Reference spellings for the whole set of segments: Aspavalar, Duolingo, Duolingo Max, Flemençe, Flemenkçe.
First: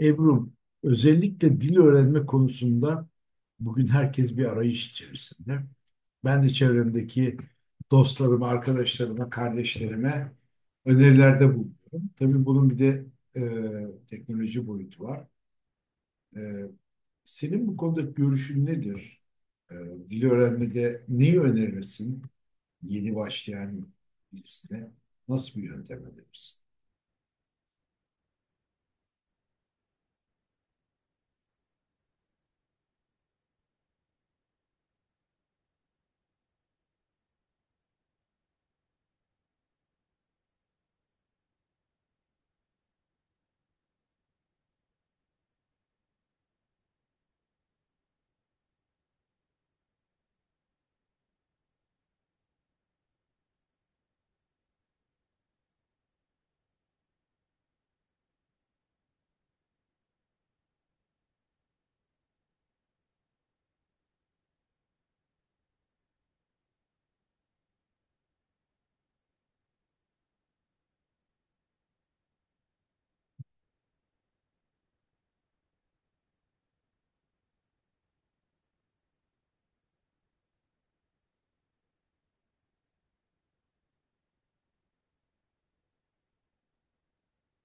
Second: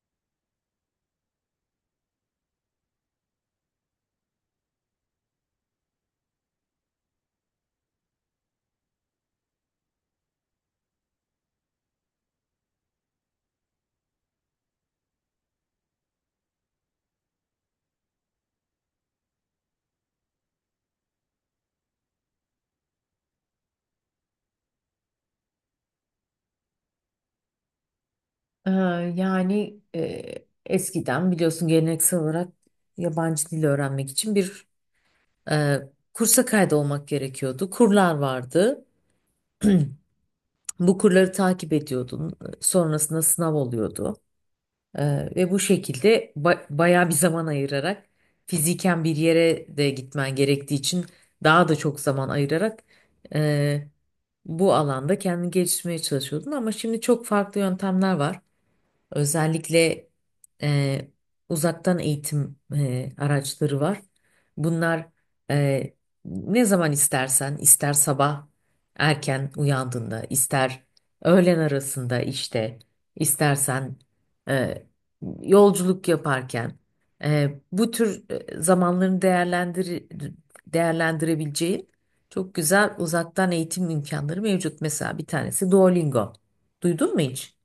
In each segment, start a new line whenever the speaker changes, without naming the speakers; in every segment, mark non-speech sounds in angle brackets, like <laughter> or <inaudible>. Ebru, özellikle dil öğrenme konusunda bugün herkes bir arayış içerisinde. Ben de çevremdeki dostlarıma, arkadaşlarıma, kardeşlerime önerilerde bulunuyorum. Tabii bunun bir de teknoloji boyutu var. E, Senin bu konudaki görüşün nedir? E, Dil öğrenmede neyi önerirsin? Yeni başlayan birisine nasıl bir yöntem önerirsin?
Ee, Yani, eskiden biliyorsun, geleneksel olarak yabancı dil öğrenmek için bir e, kursa kaydolmak gerekiyordu. Kurlar vardı. Bu kurları takip ediyordun. Sonrasında sınav oluyordu. Ve bu şekilde bayağı bir zaman ayırarak, fiziken bir yere de gitmen gerektiği için daha da çok zaman ayırarak e, bu alanda kendini geliştirmeye çalışıyordun. Ama şimdi çok farklı yöntemler var. Özellikle e, uzaktan eğitim araçları var. Bunlar e, ne zaman istersen, ister sabah erken uyandığında, ister öğlen arasında işte, istersen e, yolculuk yaparken, bu tür zamanlarını değerlendirebileceği çok güzel uzaktan eğitim imkanları mevcut. Mesela bir tanesi Duolingo. Duydun mu hiç?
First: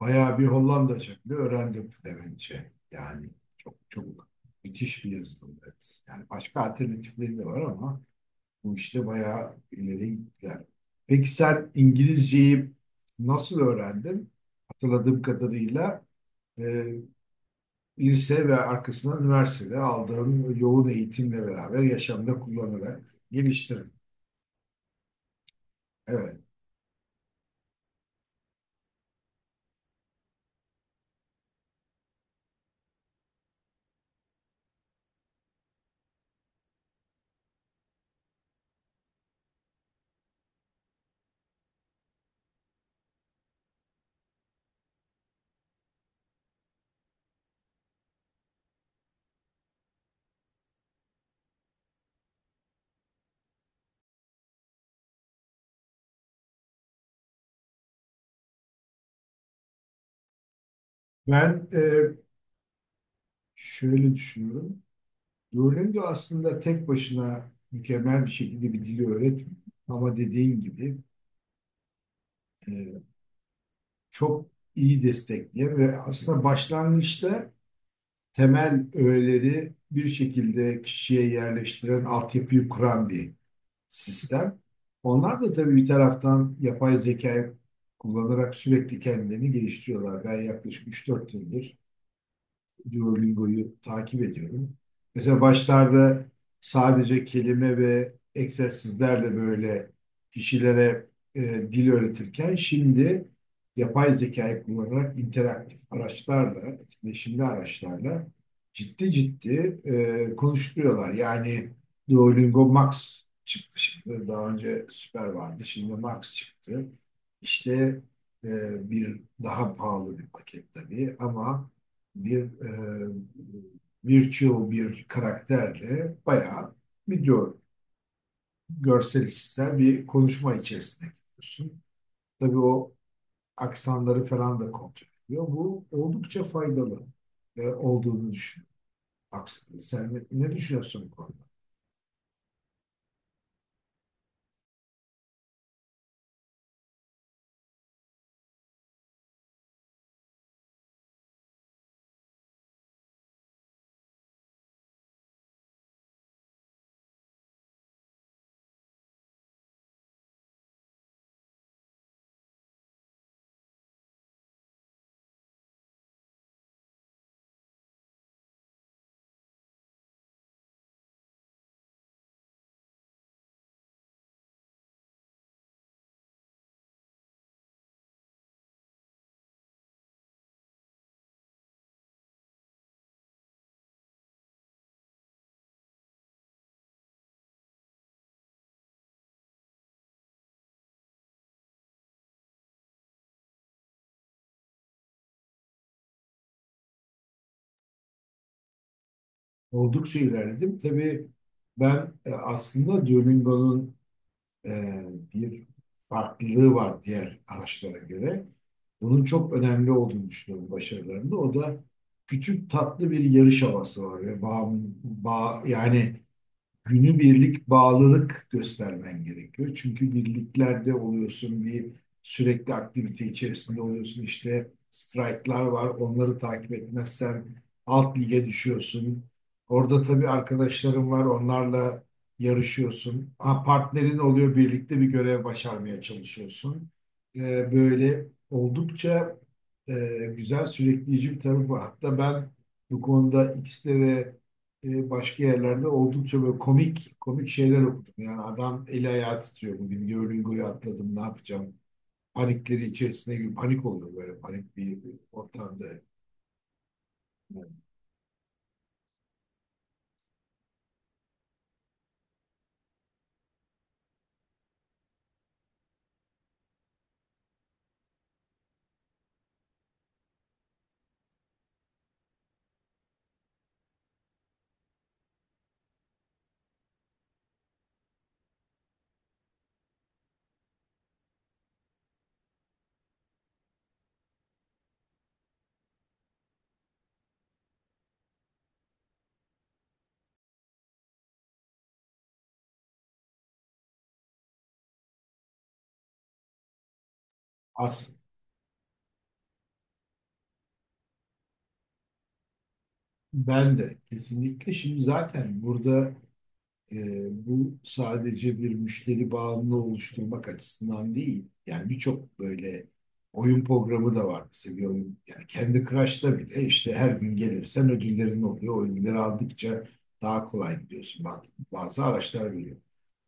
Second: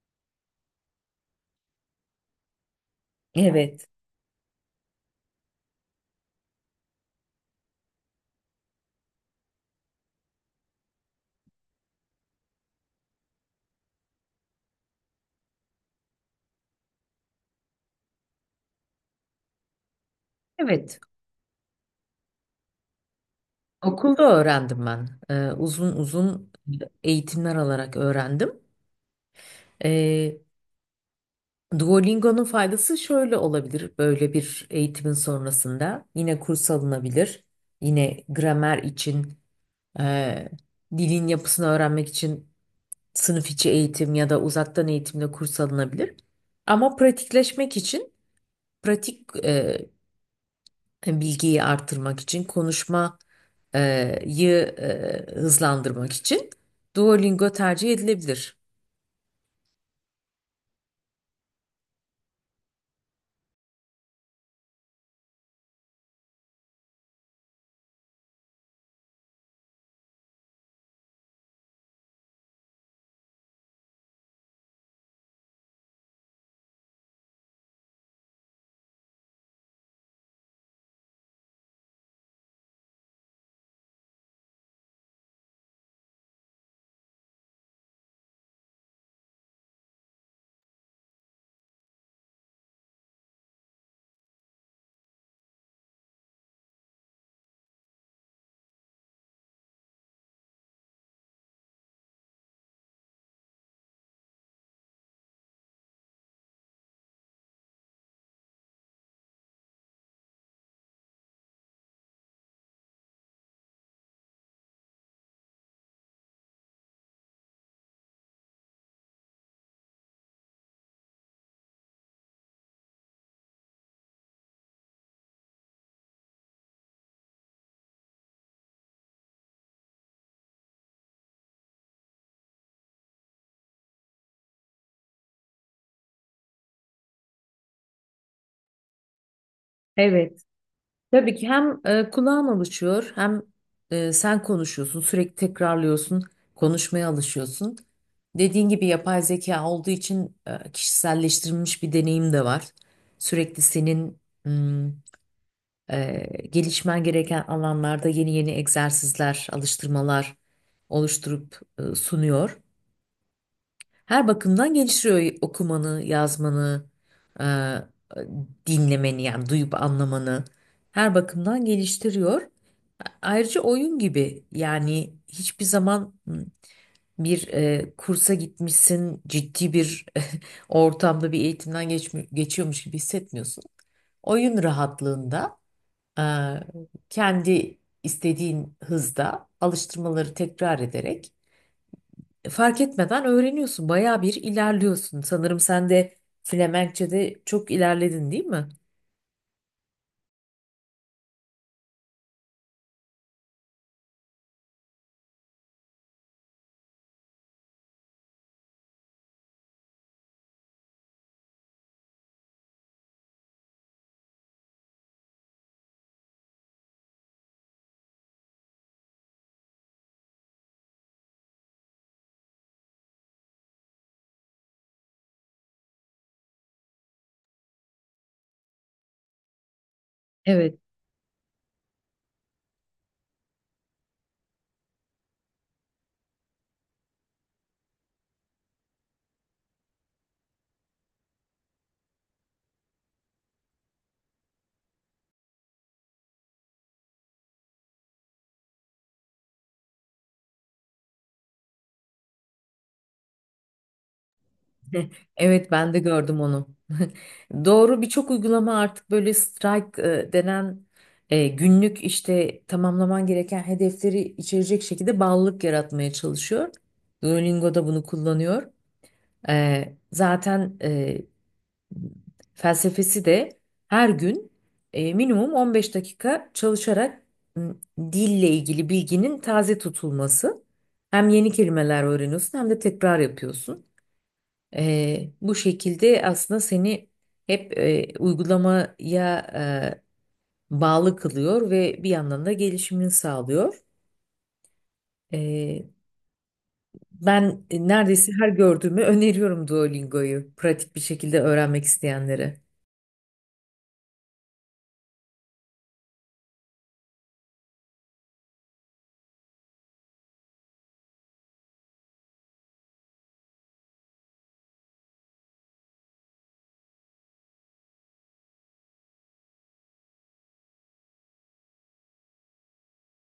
Bayağı bir Hollanda şekli öğrendim Flemençe. Yani çok
Evet.
çok müthiş bir yazılım. Evet. Yani başka alternatifleri de var ama bu işte bayağı ileri gittiler. Peki sen İngilizceyi nasıl öğrendin? Hatırladığım kadarıyla e, lise ve arkasından üniversitede aldığım yoğun
Evet.
eğitimle beraber yaşamda kullanarak geliştirdim.
Okulda öğrendim ben. Uzun
Evet.
uzun eğitimler alarak öğrendim. Ee, Duolingo'nun faydası şöyle olabilir. Böyle bir eğitimin sonrasında yine kurs alınabilir. Yine gramer için, e, dilin yapısını öğrenmek için sınıf içi eğitim ya da uzaktan eğitimle kurs alınabilir. Ama pratikleşmek için pratik bilgiyi arttırmak için, konuşmayı hızlandırmak için Duolingo tercih edilebilir.
Ben şöyle düşünüyorum. Duolingo aslında tek başına mükemmel bir şekilde bir dili öğretmiyor. Ama dediğin gibi e, çok iyi destekleyen ve aslında başlangıçta temel öğeleri bir şekilde kişiye yerleştiren, altyapıyı kuran bir sistem. Onlar da tabii bir taraftan yapay zekayı kullanarak sürekli kendilerini geliştiriyorlar. Ben yaklaşık üç dört yıldır Duolingo'yu takip ediyorum. Mesela başlarda sadece kelime ve egzersizlerle böyle kişilere e, dil öğretirken şimdi yapay zekayı kullanarak interaktif araçlarla, etkileşimli araçlarla ciddi ciddi konuşturuyorlar. Yani Duolingo Max çıktı şimdi. Daha önce Super vardı. Şimdi Max çıktı. İşte e, bir daha pahalı bir paket tabii ama bir virtual bir karakterle bayağı video görsel işitsel bir konuşma içerisinde gidiyorsun. Tabii o aksanları falan da kontrol ediyor. Bu oldukça faydalı olduğunu düşünüyorum. Sen
Evet.
ne düşünüyorsun bu
Tabii
konuda?
ki hem kulağım alışıyor, hem sen konuşuyorsun, sürekli tekrarlıyorsun, konuşmaya alışıyorsun. Dediğin gibi yapay zeka olduğu için kişiselleştirilmiş bir deneyim de var. Sürekli senin mm, e, gelişmen gereken alanlarda yeni yeni egzersizler, alıştırmalar oluşturup sunuyor. Her bakımdan geliştiriyor okumanı, yazmanı, e, dinlemeni, yani duyup anlamanı. Her bakımdan geliştiriyor. Ayrıca oyun gibi, yani hiçbir zaman bir kursa gitmişsin, ciddi bir <laughs> ortamda bir eğitimden geçiyormuş gibi hissetmiyorsun. Oyun rahatlığında e, kendi istediğin hızda alıştırmaları tekrar ederek fark etmeden öğreniyorsun. Bayağı bir ilerliyorsun. Sanırım sen de Flemenkçe'de çok ilerledin, değil mi?
Oldukça ilerledim. Tabii ben aslında Duolingo'nun e, bir farklılığı var diğer araçlara göre. Bunun çok önemli olduğunu düşünüyorum başarılarında. O da küçük tatlı bir yarış havası var ve yani günübirlik bağlılık göstermen gerekiyor. Çünkü birliklerde oluyorsun, bir sürekli aktivite içerisinde oluyorsun. İşte strike'lar var, onları takip etmezsen alt lige düşüyorsun. Orada tabii
Evet.
arkadaşların var, onlarla yarışıyorsun. Ha, partnerin oluyor, birlikte bir görev başarmaya çalışıyorsun. Böyle oldukça e, güzel, sürükleyici bir tarafı var. Hatta ben bu konuda X'te ve başka yerlerde oldukça böyle komik komik şeyler okudum. Yani adam eli ayağı titriyor, bugün Duolingo'yu atladım ne yapacağım? Panik oluyor böyle panik
<laughs>
bir
Evet,
ortamda.
ben de gördüm onu. <laughs>
Yani
Doğru, birçok uygulama artık böyle strike denen, günlük işte tamamlaman gereken hedefleri içerecek şekilde bağlılık yaratmaya çalışıyor. Duolingo da bunu kullanıyor. Zaten felsefesi de her gün minimum 15 dakika çalışarak m, dille ilgili bilginin taze tutulması. Hem yeni kelimeler öğreniyorsun, hem de tekrar yapıyorsun. Bu şekilde aslında seni hep uygulamaya e, bağlı kılıyor ve bir yandan da gelişimini sağlıyor. E, Ben
az
neredeyse her gördüğümü öneriyorum Duolingo'yu, pratik bir şekilde öğrenmek isteyenlere.
ben de kesinlikle şimdi zaten burada. E, Bu sadece bir müşteri bağımlı oluşturmak açısından değil. Yani birçok böyle oyun programı da var. Mesela bir oyun, yani kendi Crush'ta bile işte her gün gelirsen ödüllerin oluyor. Oyunları aldıkça daha kolay gidiyorsun. Bazı araçlar veriyor.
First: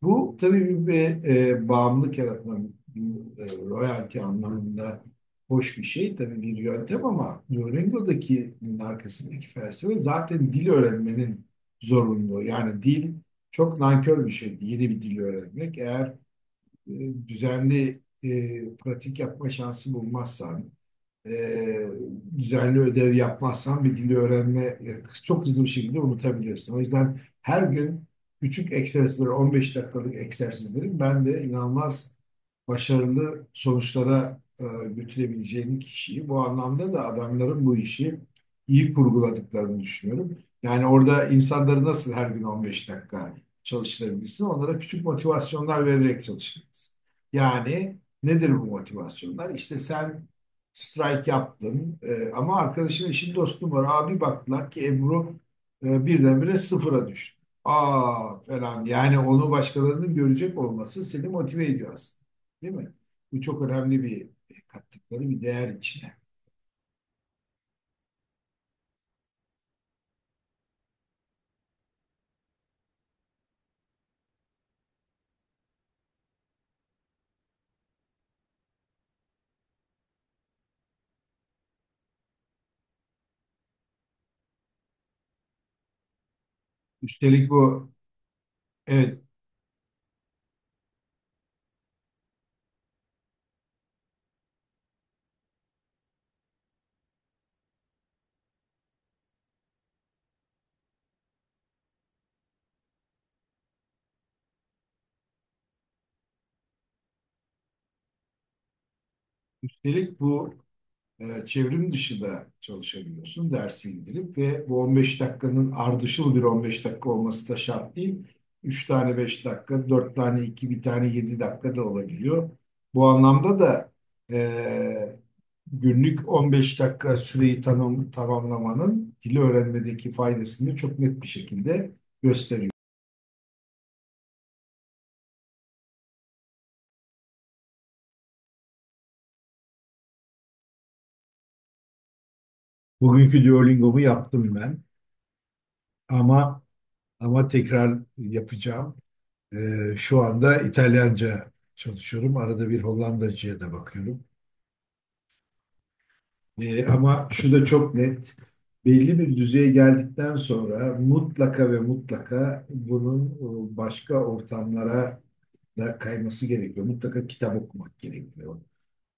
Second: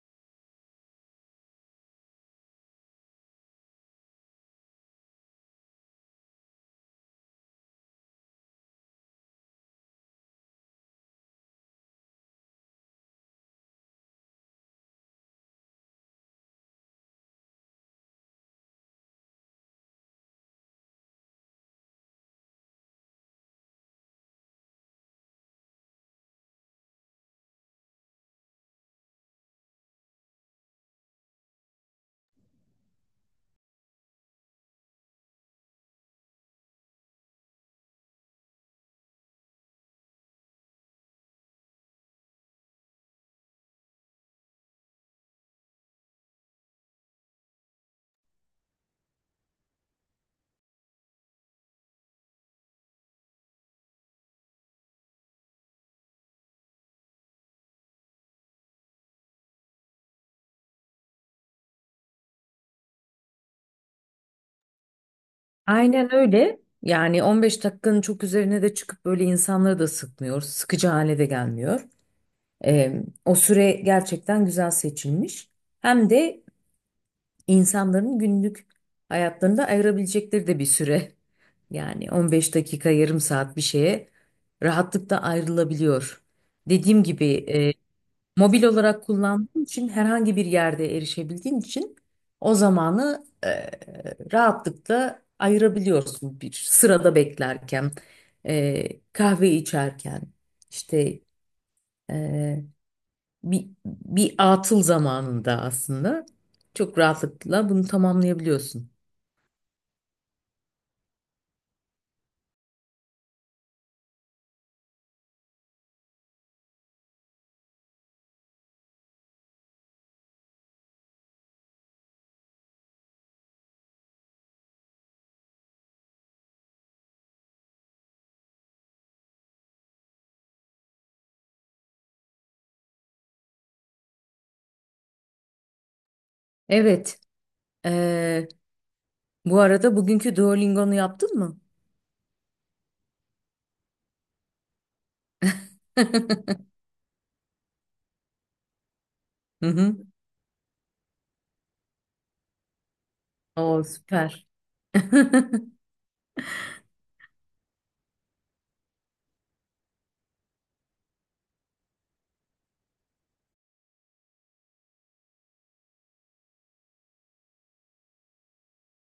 Bu tabii bir bağımlılık yaratma, bir royalty anlamında hoş bir şey. Tabii bir yöntem ama Duolingo'daki arkasındaki felsefe zaten dil öğrenmenin zorunluluğu. Yani dil çok nankör bir şeydi yeni bir dil öğrenmek. Eğer düzenli pratik yapma şansı bulmazsan, e, düzenli ödev yapmazsan bir dili öğrenme çok hızlı bir şekilde unutabilirsin. O yüzden her gün küçük egzersizler, 15 dakikalık egzersizlerin ben de inanılmaz başarılı sonuçlara götürebileceğini kişiyi bu anlamda da adamların bu işi iyi kurguladıklarını düşünüyorum. Yani orada insanları nasıl her gün 15 dakika çalıştırabilirsin? Onlara küçük motivasyonlar vererek çalıştırabilirsin. Yani nedir bu motivasyonlar? İşte sen strike yaptın. E, ama arkadaşın işin dostum var. Abi baktılar ki Ebru birdenbire sıfıra düştü. Aa falan, yani onu başkalarının görecek olması seni motive ediyor aslında. Değil mi? Bu çok önemli bir kattıkları bir değer içine.
Aynen öyle. Yani 15 dakikanın çok üzerine de çıkıp böyle insanları da sıkmıyor. Sıkıcı hale de gelmiyor. O süre gerçekten güzel seçilmiş. Hem de insanların günlük hayatlarında ayırabilecekleri de bir süre. Yani 15 dakika, yarım saat bir şeye rahatlıkla ayrılabiliyor. Dediğim gibi,
Üstelik bu
mobil olarak
evet,
kullandığın için, herhangi bir yerde erişebildiğin için o zamanı rahatlıkla ayırabiliyorsun bir sırada beklerken, kahve içerken, işte e, bir atıl zamanında aslında çok rahatlıkla bunu tamamlayabiliyorsun.
üstelik bu çevrim dışı da çalışabiliyorsun. Dersi indirip ve bu 15 dakikanın ardışıl bir 15 dakika olması da şart değil. 3 tane 5 dakika, 4 tane 2 bir tane 7 dakika da olabiliyor. Bu anlamda da e, günlük 15 dakika süreyi tamamlamanın dili öğrenmedeki faydasını çok net bir şekilde gösteriyor.
Evet. eee, Bu arada, bugünkü Duolingo'nu yaptın mı?
Bugünkü Duolingo'mu yaptım ben ama
<laughs>
tekrar yapacağım.
Hı hı.
Şu anda İtalyanca çalışıyorum. Arada bir Hollandacıya da
O
bakıyorum.
süper. <laughs>
Ama şu da çok net. Belli bir düzeye geldikten sonra mutlaka ve mutlaka bunun başka ortamlara da kayması gerekiyor. Mutlaka kitap okumak gerekiyor,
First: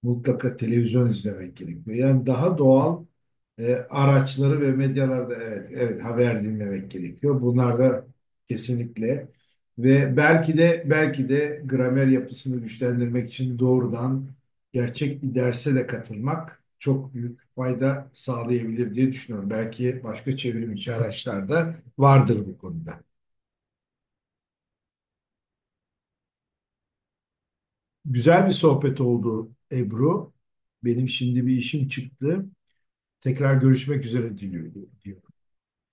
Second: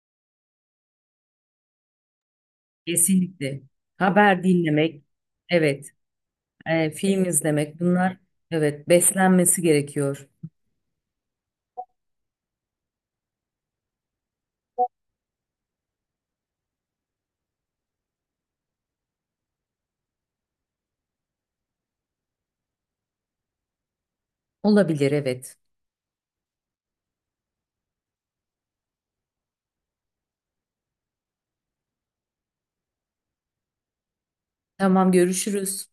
mutlaka televizyon izlemek gerekiyor. Yani daha doğal
Kesinlikle. Haber
araçları ve
dinlemek,
medyalarda, evet,
evet,
evet, haber dinlemek
film
gerekiyor. Bunlar
izlemek,
da
bunlar, evet,
kesinlikle
beslenmesi
ve
gerekiyor.
belki de belki de gramer yapısını güçlendirmek için doğrudan gerçek bir derse de katılmak çok büyük fayda sağlayabilir diye düşünüyorum. Belki başka çevrim içi araçlarda vardır bu konuda.
Olabilir, evet.
Güzel bir sohbet oldu Ebru. Benim şimdi bir işim çıktı. Tekrar görüşmek üzere
Tamam,
diliyorum.
görüşürüz.